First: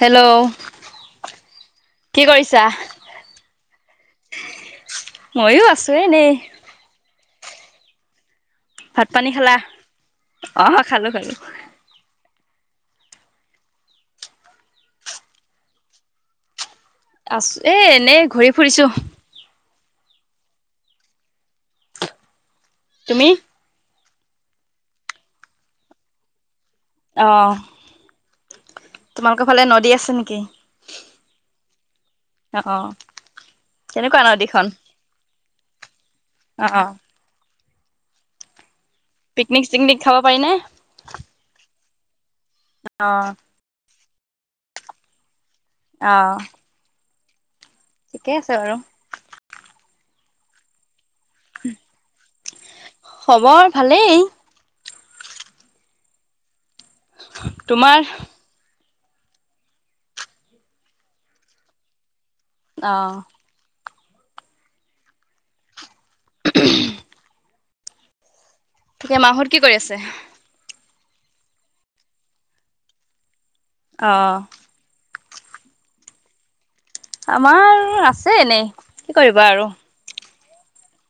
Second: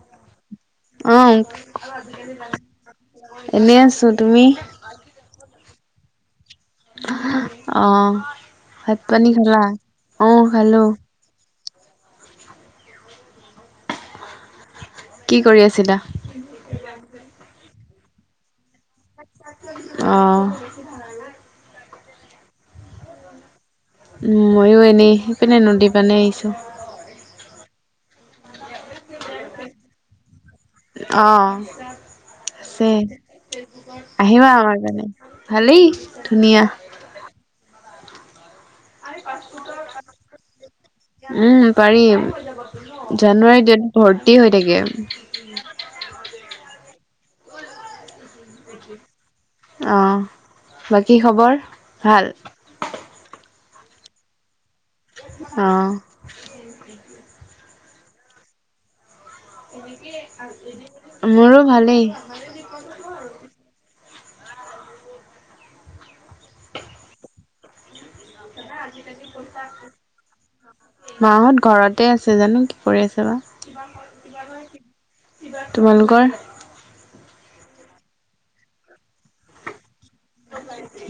Hello উম'। কি কৰিছা? এনেই আছোঁ তুমি? ময়ো আছো এনেই। অ্', ভাত পানী ভাত-পানী খালা? অঁ খালো। [unintelligible] কি কৰি আছিলা? আছ- এ এনেই ঘূৰি ফুৰিছো। অঁ। তুমি? উম' ময়ো এনেই, সেইপিনে নদী পানী আহিছে। অ্। তোমালোকৰ ফালে নদী আছে নেকি? অ্, অ অ আছে। কেনেকুৱা আহিবা নদীখন? আমাৰ ফালে। ভালেই, ধুনীয়া। অ অ পিকনিক চিকনিক খাব পাৰি নে? উম' পাৰিম। অ জানুৱাৰী ডেট ভৰ্তি হৈ থাকে। অ্'। ঠিকে আছে বাৰু। অঁ, বাকী খবৰ ভাল? খবৰ ভালেই। অঁ। তোমাৰ? মোৰো ভালেই। অ্। [unintelligible] এতিয়া মাহঁত কি কৰি আছে? মাহঁত ঘৰতে আছে- জা-নো কি কৰি আছে অ বা। তোমালোকৰ? আমাৰ আছে এনেই, কি কৰিবা আৰু।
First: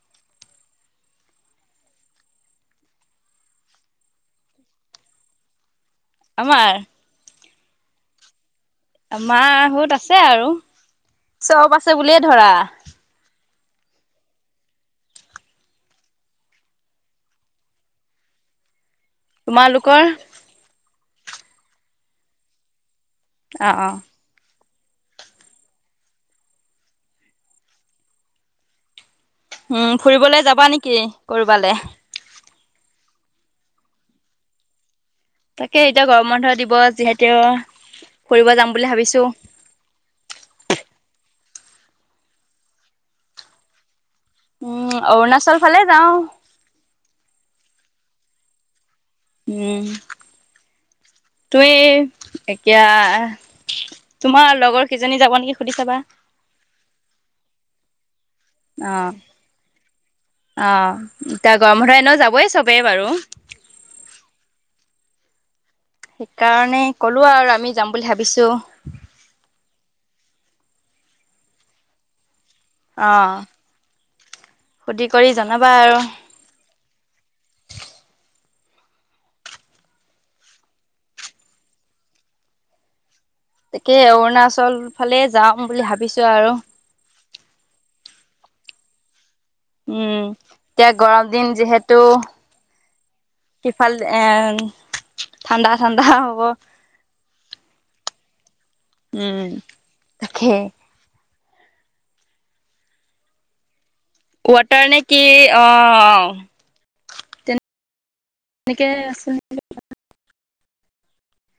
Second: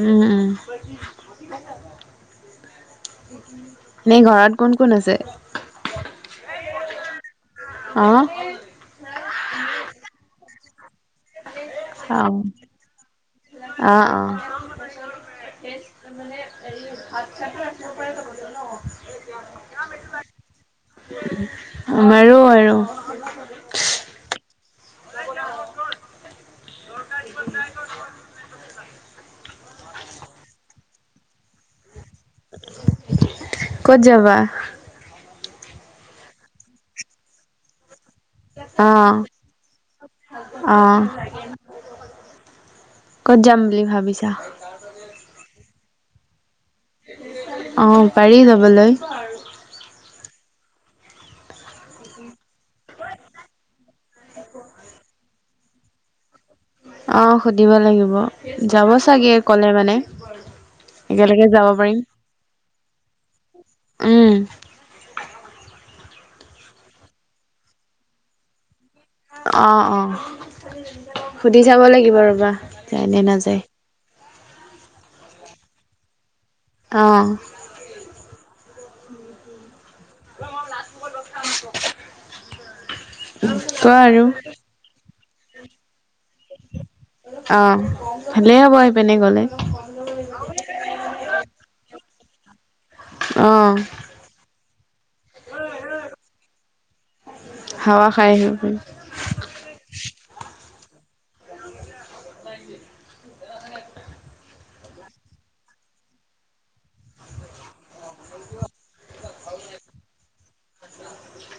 উম উম। এনে ঘৰত কোন কোন আছে? আমাৰ? আউ নো আমাৰ ঘৰত আছে আৰু, চব আছ অঁ, আহ অঁ। [unintelligible] তোমালোকৰ? আমাৰো আৰু অ অ। উম্ ফুৰিবলে যাবা নেকি কৰবালে? ক'ত যাবা? তাকে এতিয়া গৰম বন্ধ দিব যিহেতু, ফুৰিব যাম বুলি অ', ভাবিছো। অ'। কত যাম বুলি ভাবিছা? উম্ অৰুণাচল ফালে যাওঁ। অঁ পাৰি যাবলে। উম্। তুমি এতিয়া তোমাৰ লগৰ কিজনী যাব নেকি সুধি চাবা? অ সুধিব লাগিব, যাব অ', চাগে কলে মানে। অ' একেলগে এতিয়া যাব গৰম পাৰিম, বন্ধ এনেও যাবই চবেই বাৰু। উম'। সেইকাৰণে ক'লো আও আৰু আমি যাম বুলি ভাবিছো। অঁ অঁ। সুধি চাব লাগিব ৰ'বা। যায় অ, নে নাযায়, সুদি-কৰি জনাবা আৰু। অঁ। [unintelligible] কোৱা তাকে আৰু অৰুণাচল ফালে যাম বুলি ভাবিছো আৰু। অ', ভালেই হ'ব সেইপিনে গলে। উম' এতিয়া গৰম দিন যিহেতু, অ', সিফাল এ্ ঠাণ্ডা ঠাণ্ডা হ'ব। হাৱা খাই আহিব পায়িম। উম', তাখে। [unintelligible] কোৱাটাৰ নে কি? অ্ অ্ অ্ এনেকে আছে নহ'লে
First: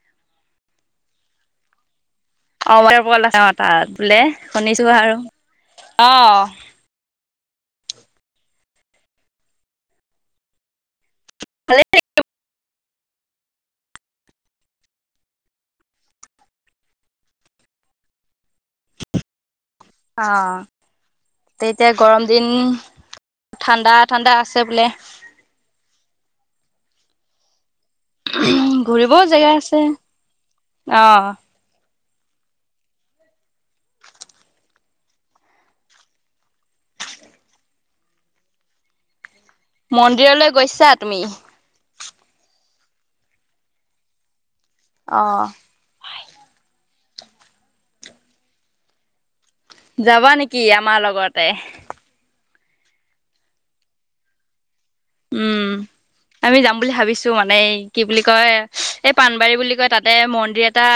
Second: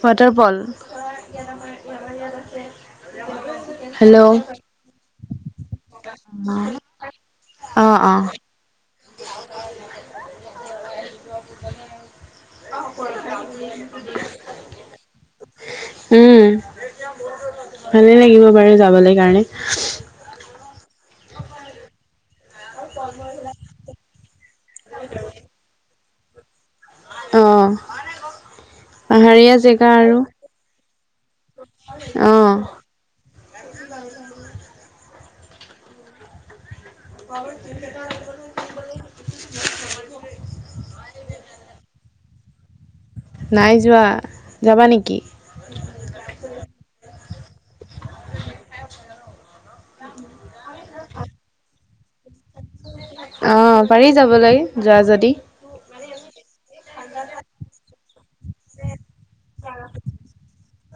ৱাটাৰফল। অ ৱাটাৰফল আছে তাত বোলে হেল্ল'। শুনিছোঁ আৰু। অ্'। অঁ অঁ। [unintelligible] [unintelligible] উম', ভালেই লাগিব বাৰু যাবলে কাৰণে। অ্', তেতিয়া গৰম দিন, ঠাণ্ডাত ঠাণ্ডা আছে বোলে। [unintelligible] অ। ঘূৰিবও জেগা পাহাৰীয়া আছে আৰু অ। অ। [unintelligible] মন্দিৰলে গৈছা তুমি। নাই যোৱা যাবা নেকি! অ যাবা নেকি আমাৰ লগতে। অ পাৰি যাব লৈ যোৱা যদি। উম। আমি যাম বুলি ভাবিছো মানে এই কি বুলি কয় এই পাানবাৰী বুলি কয় তাতে মন্দিৰত। এটা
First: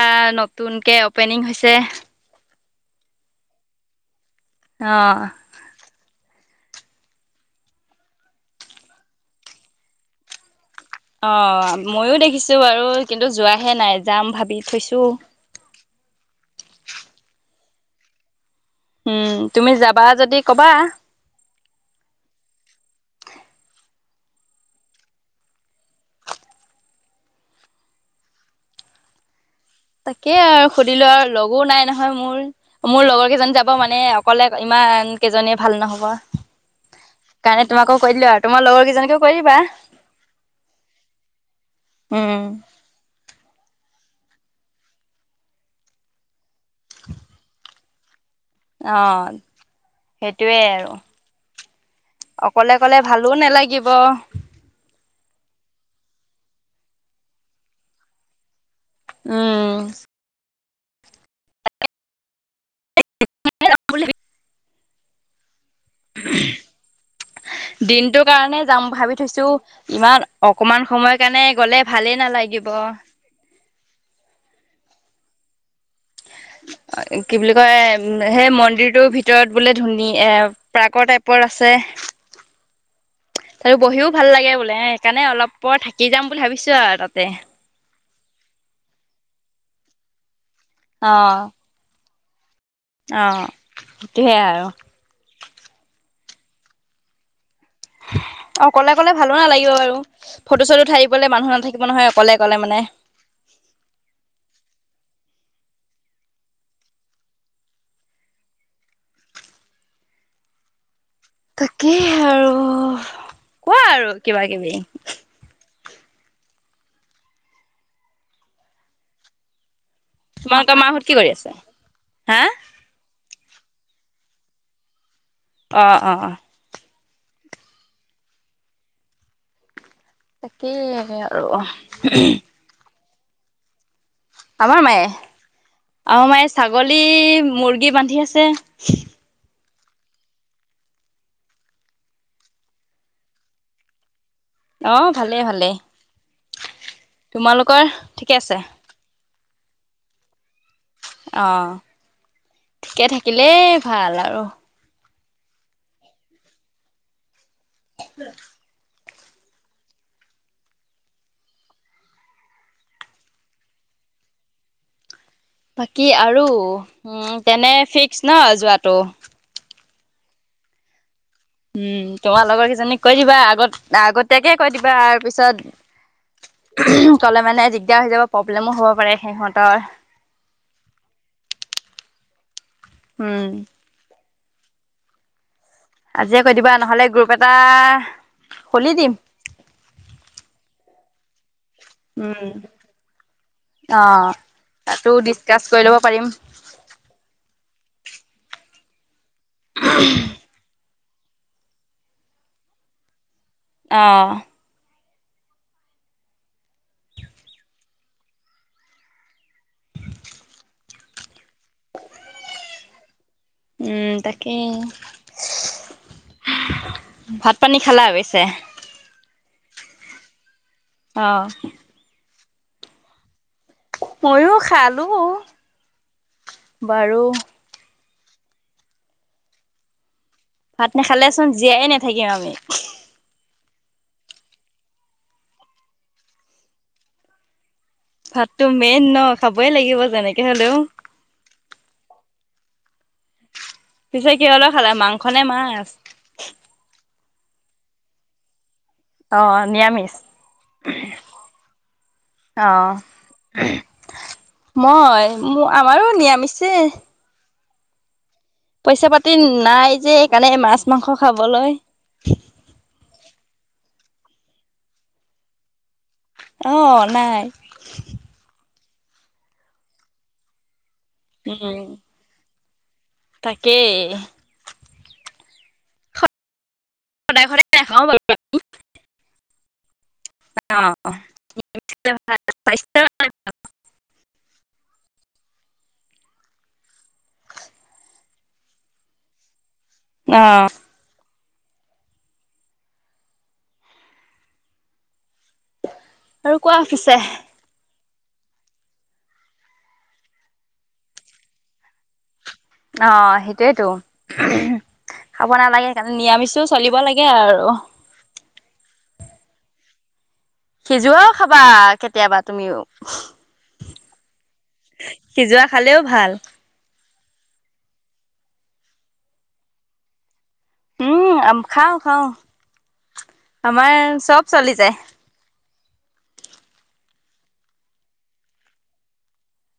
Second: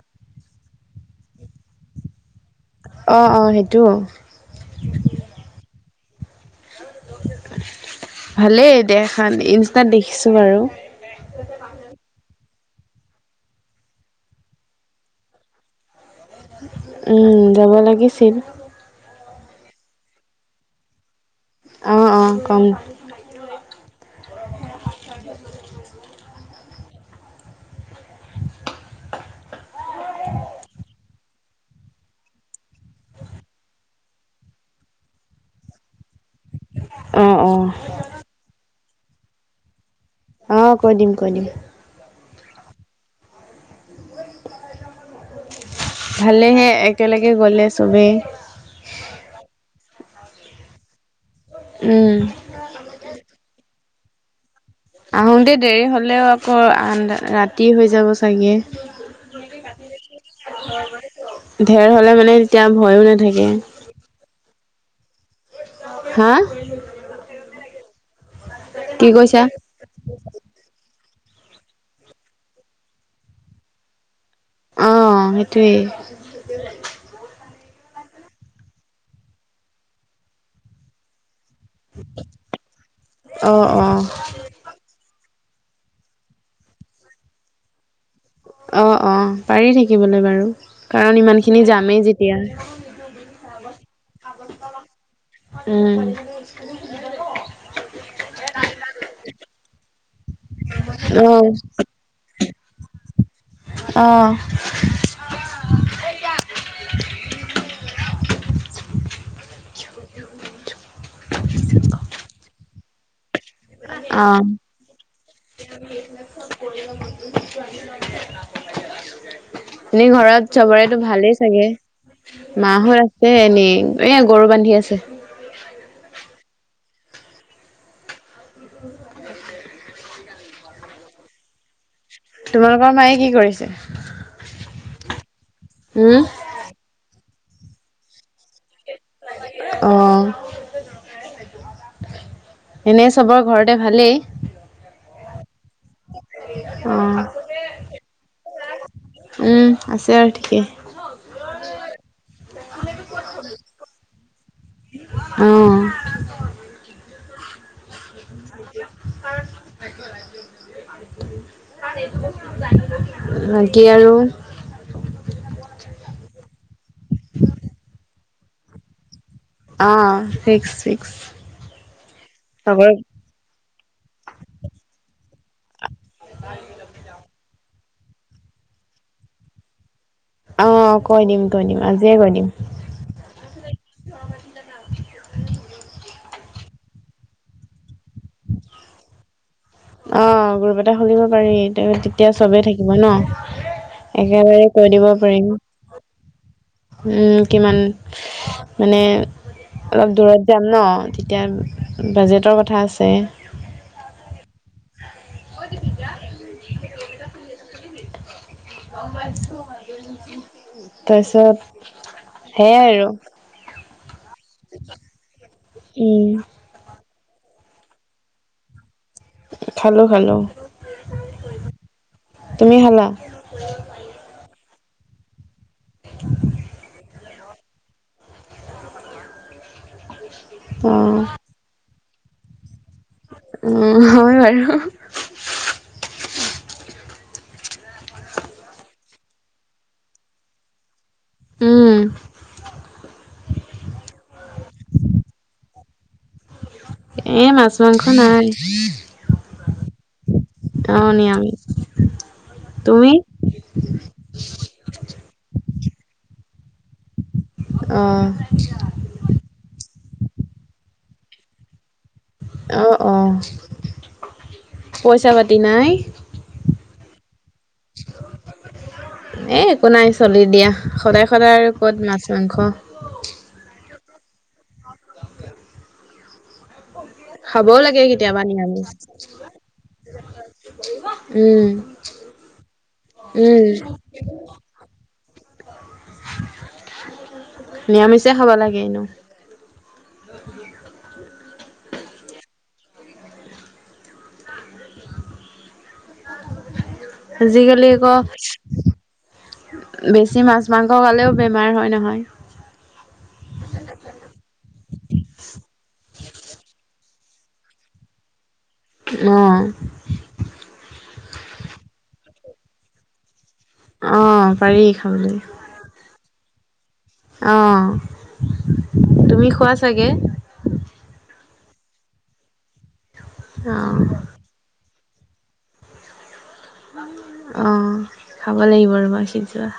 নতুনকে অ'পেনিং হৈছে। অঁ অঁ সেইটো অ ভালেই দেখাত ইনষ্টাত দেখিছো বাৰু অ ময়ো দেখিছো বাৰু কিন্তু যোৱাহে নাই যাম ভাবি থৈছো উম যাব লাগিছিল উম তুমি যাবা যদি ক'বা অ অ কম তাকে আৰু সুধিলো আৰু লগো নাই নহয় মোৰ মোৰ লগৰ কেইজনী যাব মানে অকলে ইমান কেইজনীয়ে ভাল নহব অ', সেইকাৰণে অ', তোমাকো কৈ দিলো আৰু তোমাৰ লগৰ কেইজনীকো কৈ দিবা অ কৈ দিম কৈ দিম উম ভালেহে একেলগে গ'লে চবেই অ সেইটোৱে আৰু উম অকলে অকলে ভালো নালাগিব আহোঁতে দেৰি হ'লেও আকৌ আধা ৰাতি হৈ যাব চাগে উম ঢেৰ হলে মানে তেতিয়া ভয়ো নাথাকে [unintelligible] হা দিনটোৰ কাৰণে যাম কি ভাবি কৈছা? থৈছো ইমান অকমান সময় কাৰণে গলে ভালেই নালাগিব অ সেইটোৱেই কি বুলি কয় সেই মন্দিৰটোৰ ভিতৰত বোলে ধুনীয়া এ প্ৰাকৰ টাইপৰ আছে অ ত বহিও ভাল লাগে বোলে সেইকাৰণে অলপ পৰ থাকি যাম বুলি ভাবিছো আৰু তাতে অ অ পাৰি থাকিবলৈ বাৰু কাৰণ অ', ইমান খিনি যামেই যেতিয়া অ', সেইটোহে আৰু উম অকলে অকলে ভালো নালাগিব বাৰু ফটো চটো উঠাই অ দিবলে মানুহ নাথাকিব নহয় অকলে গ'লে মানে অঁ [inaudible] তাকেই আৰু কোৱা আৰু কিবা কিবি [unintelligible] এনেই ঘৰত তোমালোকৰ চবৰেতো মাহঁত কি কৰি ভালেই আছে? চাগে হা মা শুই আ আছে এনেই এ গৰু বান্ধি আছে অ অ [unintelligible] বাকী সেয়ে আৰু তোমালোকৰ মায়ে কি কৰিছে আমাৰ মায়ে উম আমাৰ মায়ে ছাগলী মুৰ্গী বান্ধি আছে অ এনে চবৰ ঘৰতে ভালেই অ ভালেই ভালেই অ তোমালোকৰ ঠিকে আছে উম আছে আৰু ঠিকে অ ঠিকে থাকিলেই ভাল আৰু অ [unintelligible] বাকী আৰু বাকী আৰু উম তেনে ফিক্স ন' যোৱাটো অঁ, ফিক্স ফিক্স। উম, তোমাৰ লগৰ চবৰে কেইজনীক কৈ দিবা, আগত আগতীয়াকে কৈ দিবা, আৰ পিছত ক'লে মানে, দিগদাৰ হৈ যাব প্ৰব্লেমো হ'ব পাৰে সেহঁতৰ। অ', কৈ দিম, কৈ দিম, আজিয়ে কৈ দিম। উম আজিয়ে কৈ দিবা, নহ'লে গ্ৰুপ এটা খুলি দিম। অ' গ্ৰুপ এটা খুলিব পাৰি, ত তেতিয়া উম চবেই থাকিব ন'। অ একেবাৰে কৈ দিব তাতো পাৰিম। ডিচকাচ কৰি ল'ব পাৰিম উম, কিমান, মানে, অলপ দূৰত যাম ন' তেতিয়া বাজেটৰ কথা আছে। অ' কৈ দিবি যা অমিতা ফলি আছে গম পাইছো মই তাৰ পিছত সেইয়াই আৰু উম তাকে, উম, ভাত পানী খালা পিছে? খালোঁ, খালোঁ অ' তুমি খালা? ময়ো খালো, বাৰু ভাত অ'। নেখালে চোন জীয়াই নাথাকিম আমি। উম হয় বাৰু। ভাততো মেইন ন' খাবই লাগিব যেনেকে হ'লেও। উম। পিছে কিহৰ লগত খালে, মাংস নে মাছ। এ, মাছ, মাংস নাই। অ', নিৰামিষ অ', নিৰামিষ তুমি? অ' মই, মো আমাৰো নিৰামিছেই অ' পইচা পাতি নাই যে সেইকাৰণে মাছ, মাংস খাবলৈ। অ' অ'পইচা পাতি নাই? অ' নাই। এ, একো নাই চলি দিয়া সদায় সদায় আৰু উম ক'ত মাছ, মাংস। তাকেই। সদায় সদায় খাবও লাগে নাখাও বাৰু অ কেতিয়াবা নিৰামিষ। উম, উম। নিৰামিষে খাব লাগে এনেও। অ'। আৰু কোৱা পিছে। আজিকালি আকৌ বেছি মাছ, মাংস খালেও বেমাৰ হয় নহয়। অ' সেইটোৱেতো। খাব নালাগে সেইকাৰণে, নিৰামিষো চলিব লাগে আৰু। অ'। সিজোৱাও খাবা কেতিয়াবা তুমিও। অ' পাৰি খাবলৈ। সিজোৱা খালেও ভাল। অ, তুমি খোৱা চাগে? উম, খাও খাও অ আমাৰ চব চলি যায়। অ' খাব লাগিব ৰবা সিজোৱা।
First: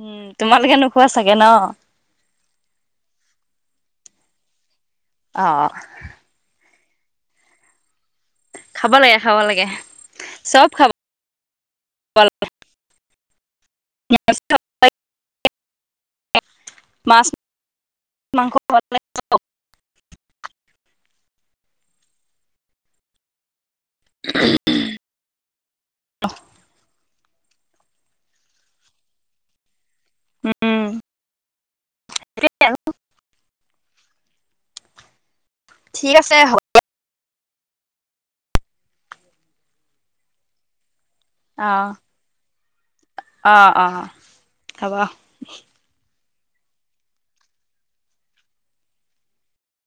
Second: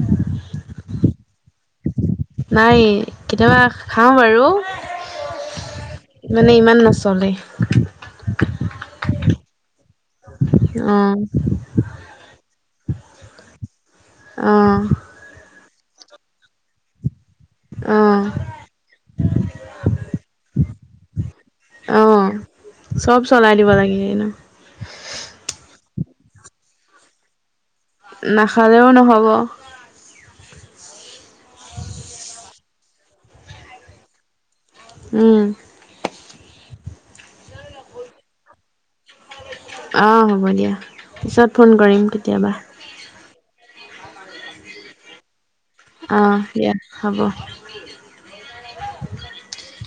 উম, তোমালোকে নোখোৱা চাগে ন'। নাই কেতিয়াবা খাও বাৰু। অহ। মানে ইমান নচলেই। খাব লাগে, খাব লাগে চব খাব অ অহ। [unintelligible] মাছ, মাংস [unintelligible] অ' চব চলাই দিব লাগে এনেও। [unintelligible] নাখালেও নহ'ব। উম। উম'। ঠিক আছে হ অ' হ'ব দিয়া পিছত ফোন অ', কৰিম কেতিয়াবা। অ' অ' হ'ব। অ' দিয়া হ'ব।